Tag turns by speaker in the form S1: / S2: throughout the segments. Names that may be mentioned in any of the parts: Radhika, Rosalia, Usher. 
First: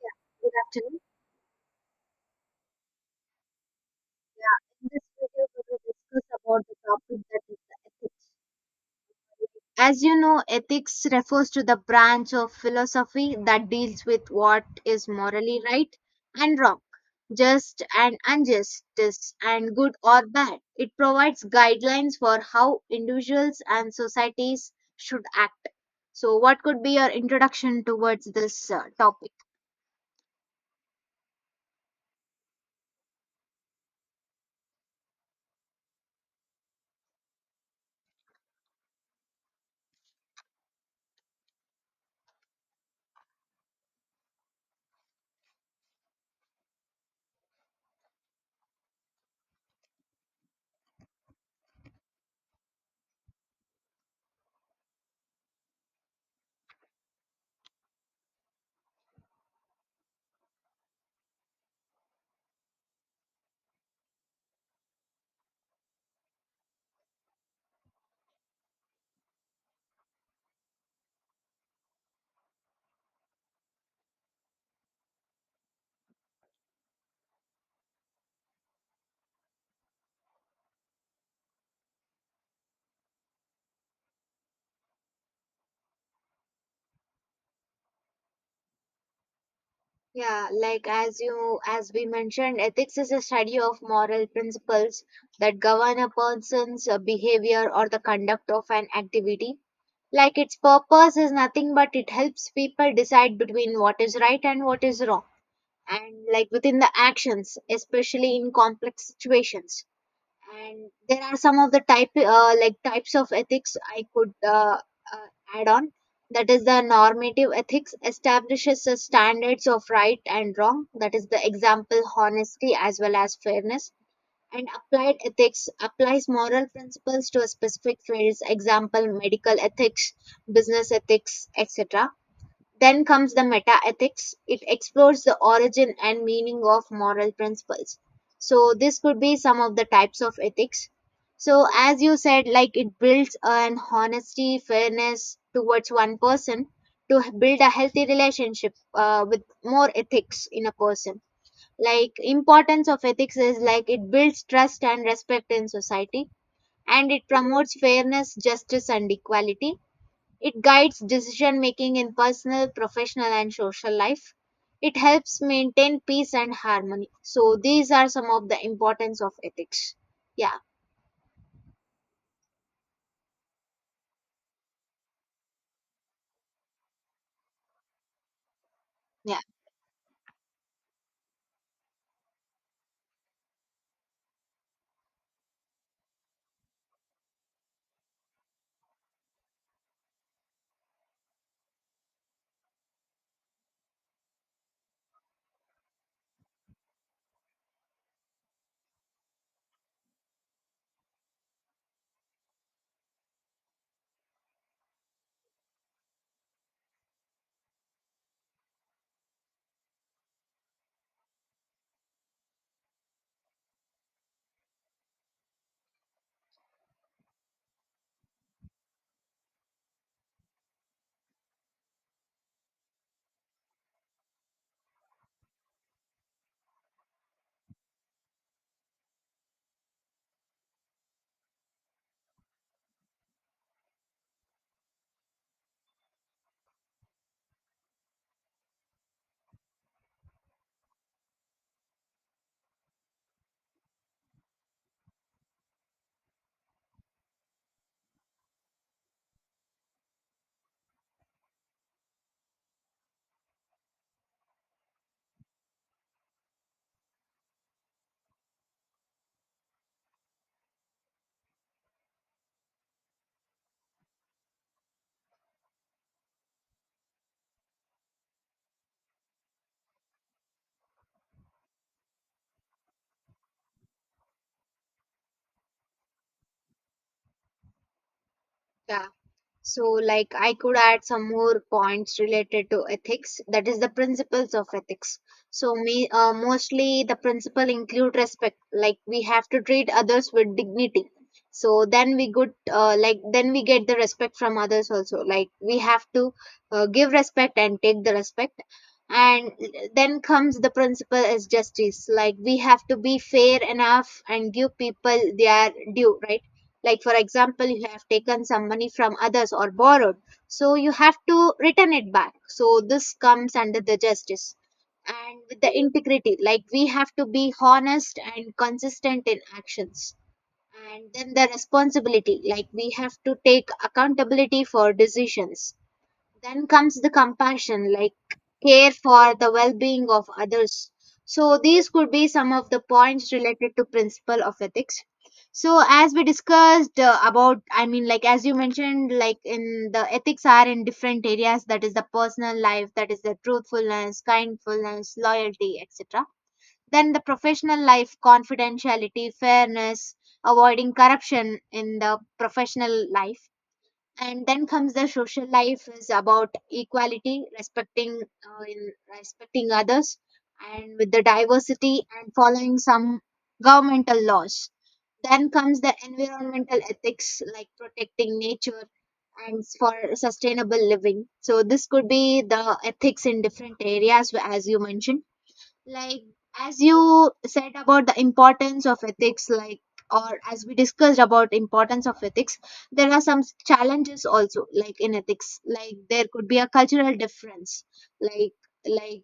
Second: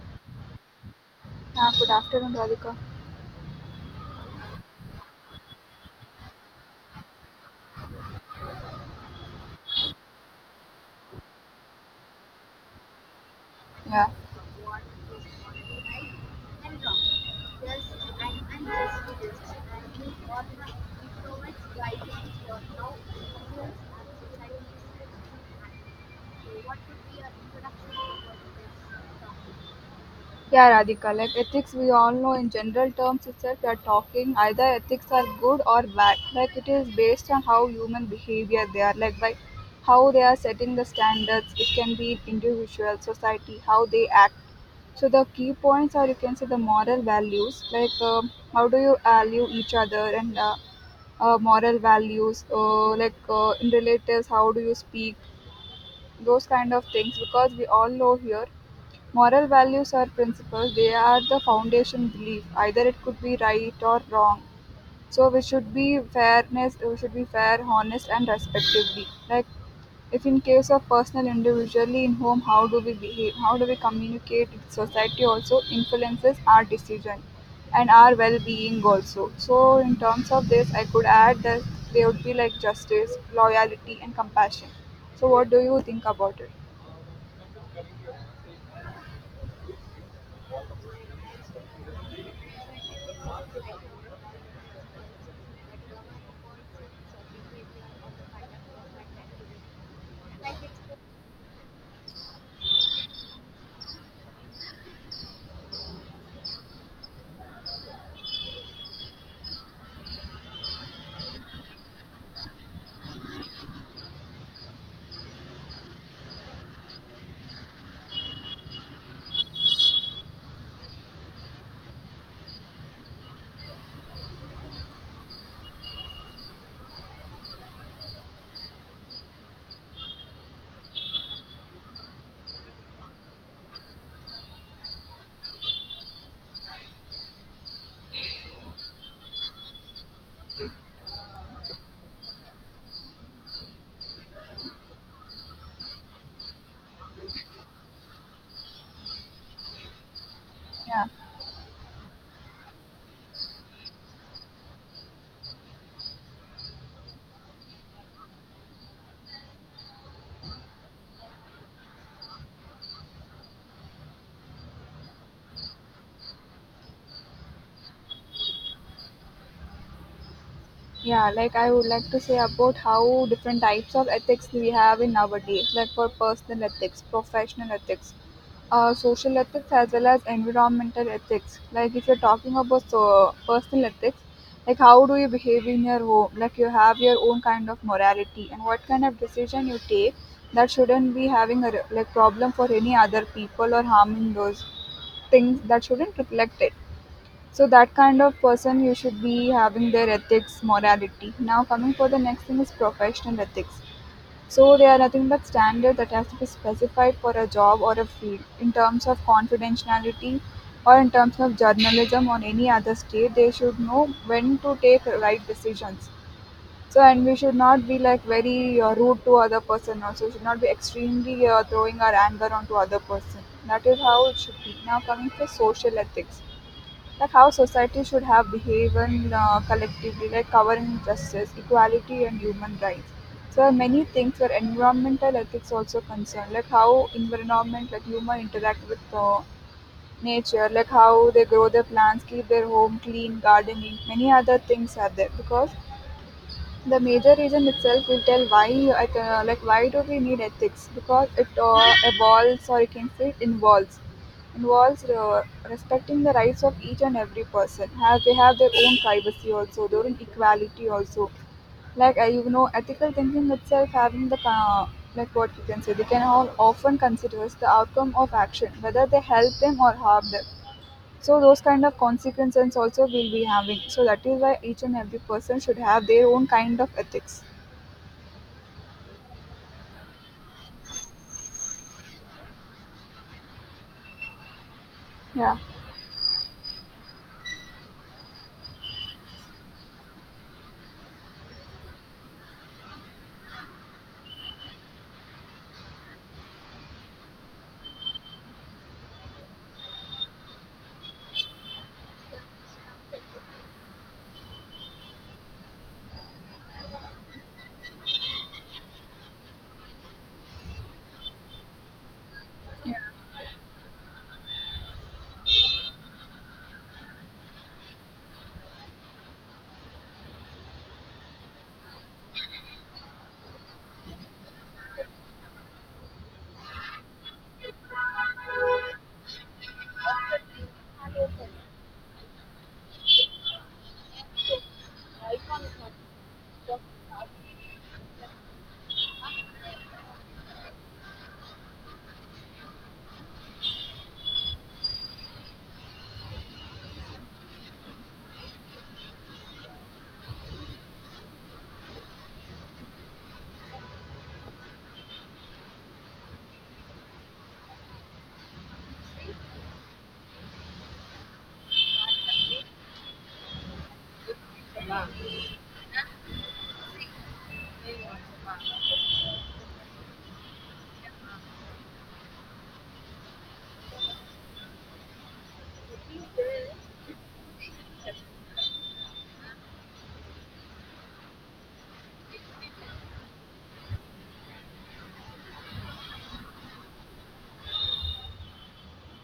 S1: Yeah, good afternoon.
S2: Yeah, good afternoon, Radhika.
S1: Yeah, in this video, we will discuss about the topic that is the ethics. As you know, ethics refers to the branch of philosophy that deals
S2: Yeah,
S1: with what is morally right and wrong, just and unjust, and good or bad. It provides guidelines for how individuals and societies should act. So, what could be your introduction towards this topic?
S2: yeah, Radhika. Like ethics, we all know in general terms itself, we are talking either ethics are good or bad. Like it is based on how human behavior they are, like by how they are setting the standards. It can be individual, society, how they act. So the key points are you can say the moral values, like how do you value each other and moral values, like in relatives, how do you speak, those kind of things. Because we all know here moral values are principles, they are the foundation belief. Either it could be right or wrong. So we should be fairness, we should be fair, honest and respectively. Like if in case of personal individually in home how do we behave, how do we communicate with society also influences our decision and our well being also. So in terms of this I could add that they would be like justice, loyalty and compassion. So what do you think about it?
S1: Yeah, like as we mentioned, ethics is a study of moral principles that govern a person's behavior or the conduct of an activity. Like its purpose is nothing but it helps people decide between what is right and what is wrong. And like within the actions, especially in complex situations, and there are some of the type like types of ethics I could uh, add on. That is the normative ethics establishes the standards of right and wrong, that is the example honesty as well as fairness, and applied ethics applies moral principles to a specific fields, example medical ethics, business ethics, etc. Then comes the meta-ethics. It explores the origin and meaning of moral principles. So this could be some of the types of ethics. So as you said, like it builds an honesty, fairness towards one person to build a healthy relationship with more ethics in a
S2: Yeah.
S1: person. Like importance of ethics is like it builds trust and respect in society, and it promotes fairness, justice and equality. It guides decision making in personal, professional, and social life. It helps maintain peace and harmony. So these are some of the importance of ethics. Yeah.
S2: Yeah, like I would like to say about how different types of ethics we have in our day, like for personal ethics, professional ethics, social
S1: Yeah.
S2: ethics, as well as environmental ethics. Like if you're talking about so personal ethics, like how do you behave in your home? Like you have your own kind of morality, and what kind of decision you take that shouldn't be having a like problem for any other people or harming those things that shouldn't reflect it. So that kind of person you should be having their ethics, morality. Now coming for the next thing is professional ethics. So they are nothing but standard that has to be specified for a job or a field in terms of confidentiality or in terms of journalism or any other state they should know when to take right decisions so and we should not be like very rude to other person also should not be extremely throwing our anger onto other person. That is how it should be. Now coming to social ethics, like how society should have behaved collectively, like covering justice, equality, and human rights. So many things where environmental ethics also concerned, like how environment, like human interact with nature, like how they grow their plants, keep their home clean, gardening, many other things are there because the major reason itself will tell why like why do we need ethics because it evolves or you can say it involves involves respecting the rights of each and every person have they have their own privacy also their own equality also like you know ethical thinking itself having the like what you can say they can all often considers the outcome of action whether they help them or harm them so those kind of consequences also will be having. So that is why each and every person should have their own kind of ethics.
S1: Yeah. So, like, I could add some more points related to ethics, that is the principles of ethics.
S2: Yeah.
S1: So, mostly the principle include respect, like we have to treat others with dignity. So then we like then we get the respect from others also. Like we have to give respect and take the respect. And then comes the principle as justice. Like we have to be fair enough and give people their due, right? Like for example you have taken some money from others or borrowed, so you have to return it back. So this comes under the justice. And with the integrity, like we have to be honest and consistent in actions, and then the responsibility, like we have to take accountability for decisions. Then comes the compassion, like care for the well-being of others. So these could be some of the points related to principle of ethics. So as we discussed about, I mean like as you mentioned, like in the ethics are in different areas, that is the personal life, that is the truthfulness, kindfulness, loyalty, etc. Then the professional life, confidentiality, fairness, avoiding corruption in the professional life. And then comes the social life is about equality, respecting in respecting others and with the diversity, and following some governmental laws. Then comes the environmental ethics, like protecting nature and for sustainable living. So this could be the ethics in different areas, as you mentioned. Like as you said about the importance of ethics, like or as we discussed about importance of ethics, there are some challenges also, like in ethics. Like there could be a cultural difference. like like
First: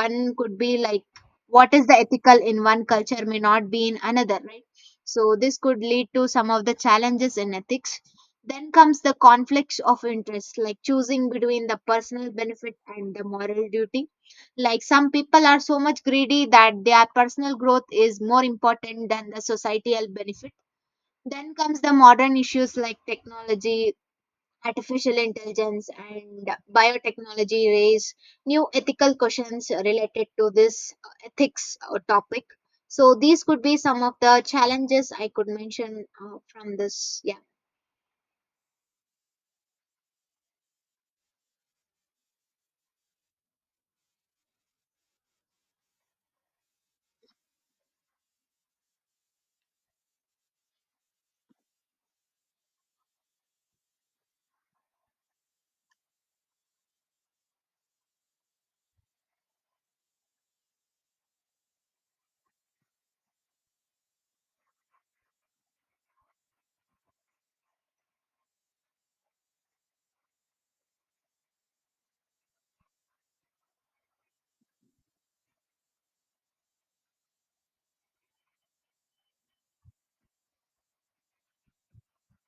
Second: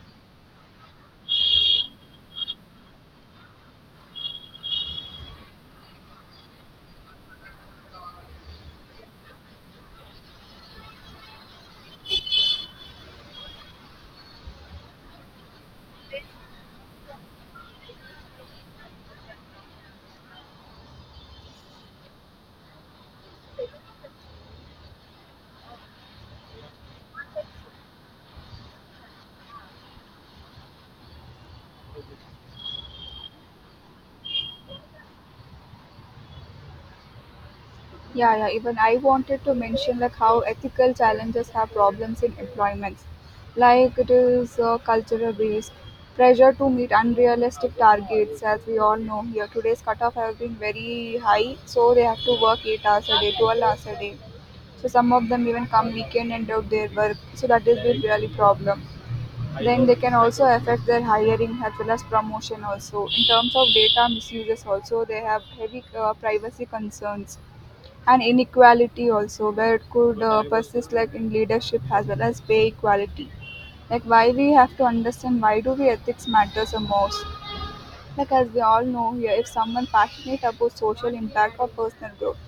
S1: One could be, like, what is the ethical in one culture may not be in another, right? So this could lead to some of the challenges in ethics. Then comes the conflicts of interest, like choosing between the personal benefit and the moral duty. Like some people are so much greedy that their personal growth is more important than the societal benefit. Then comes the modern issues like technology, artificial intelligence, and biotechnology raise new ethical questions related to this ethics topic. So these could be some of the challenges I could mention from this. Yeah.
S2: Yeah, yeah. Even I wanted to mention like how ethical challenges have problems in employments, like it is cultural based pressure to meet unrealistic targets. As we all know here, today's cutoff have been very high, so they have to work 8 hours a day, 12 hours a day. So some of them even come weekend and do their work. So that is has been really problem. Then they can also affect their hiring as well as promotion also. In terms of data misuses also, they have heavy privacy concerns and inequality also where it could persist like in leadership as well as pay equality. Like why we have to understand why do the ethics matters the most. Like as we all know here, if someone passionate about social impact or personal growth,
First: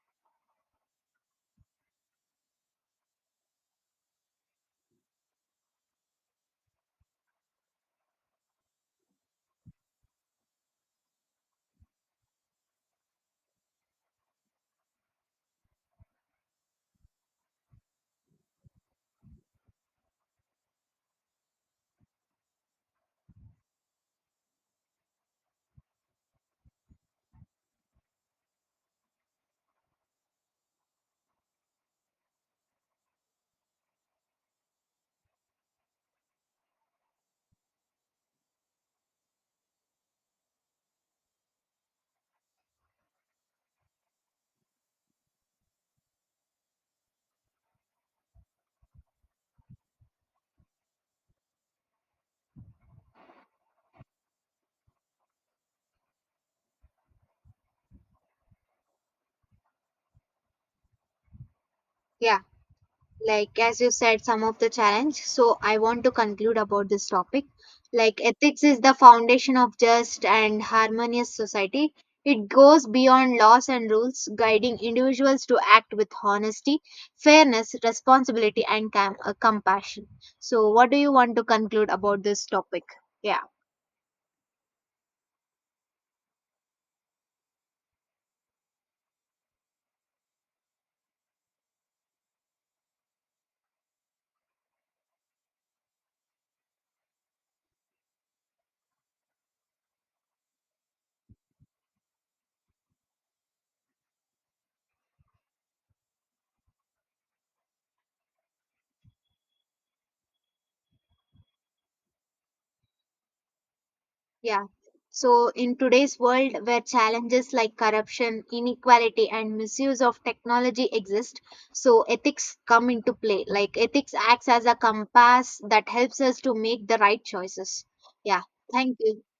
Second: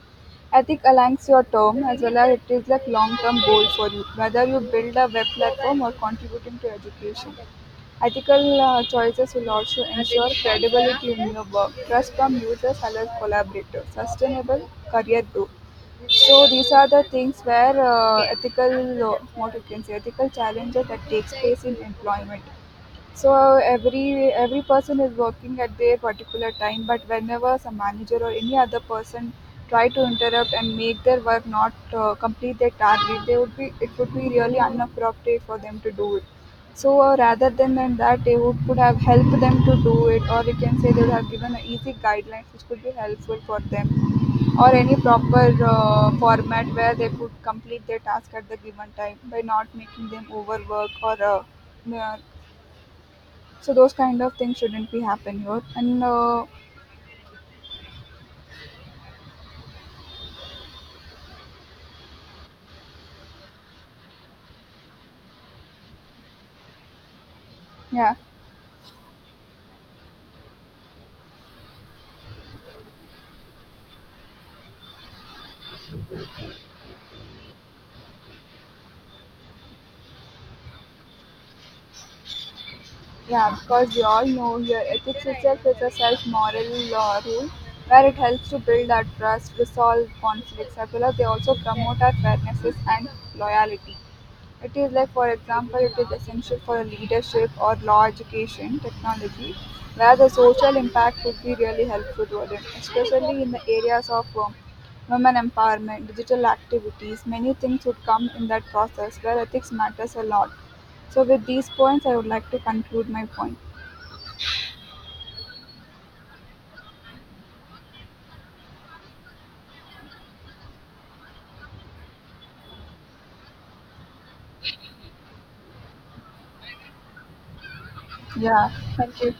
S2: ethic aligns your term as well as it is like long-term goal for you. Whether you build a web platform or contributing to education, ethical choices will also ensure credibility in your work, trust from users as well as collaborators, sustainable career growth. So these are the things where ethical, what you can say, ethical challenges that takes place in employment so every person is working at their particular time but whenever some manager or any other person try to interrupt and make their work not complete their target they would be it would be really inappropriate for them to do it so rather than, that they would, could have helped them to do it or you can say they would have given a easy guidelines which could be helpful for them or any proper format where they could complete their task at the given time by not making them overwork or uh, so those kind of things shouldn't be happen here. And
S1: Yeah. Like as you said some of the challenge, so I want to conclude about this topic.
S2: yeah.
S1: Like ethics is the foundation of just and harmonious society. It goes beyond laws and rules, guiding individuals to act with honesty, fairness, responsibility and compassion. So what do you want to conclude about this topic? Yeah.
S2: Yeah, because we all know here ethics itself is a self moral rule where it helps to build our trust, resolve conflicts, as well as they also promote our fairnesses and loyalty. It is like, for example, it is essential for leadership or law education technology where the social impact would be really helpful to them, especially in the areas of women empowerment, digital activities. Many things would come in that process where ethics matters a lot so with these points, I would like to conclude my point.
S1: Yeah. So, in today's world where challenges like corruption, inequality, and misuse of technology exist, so ethics come into play. Like, ethics acts as a compass that helps us to make the right choices. Yeah.
S2: Yeah,
S1: Thank
S2: thank
S1: you.
S2: you.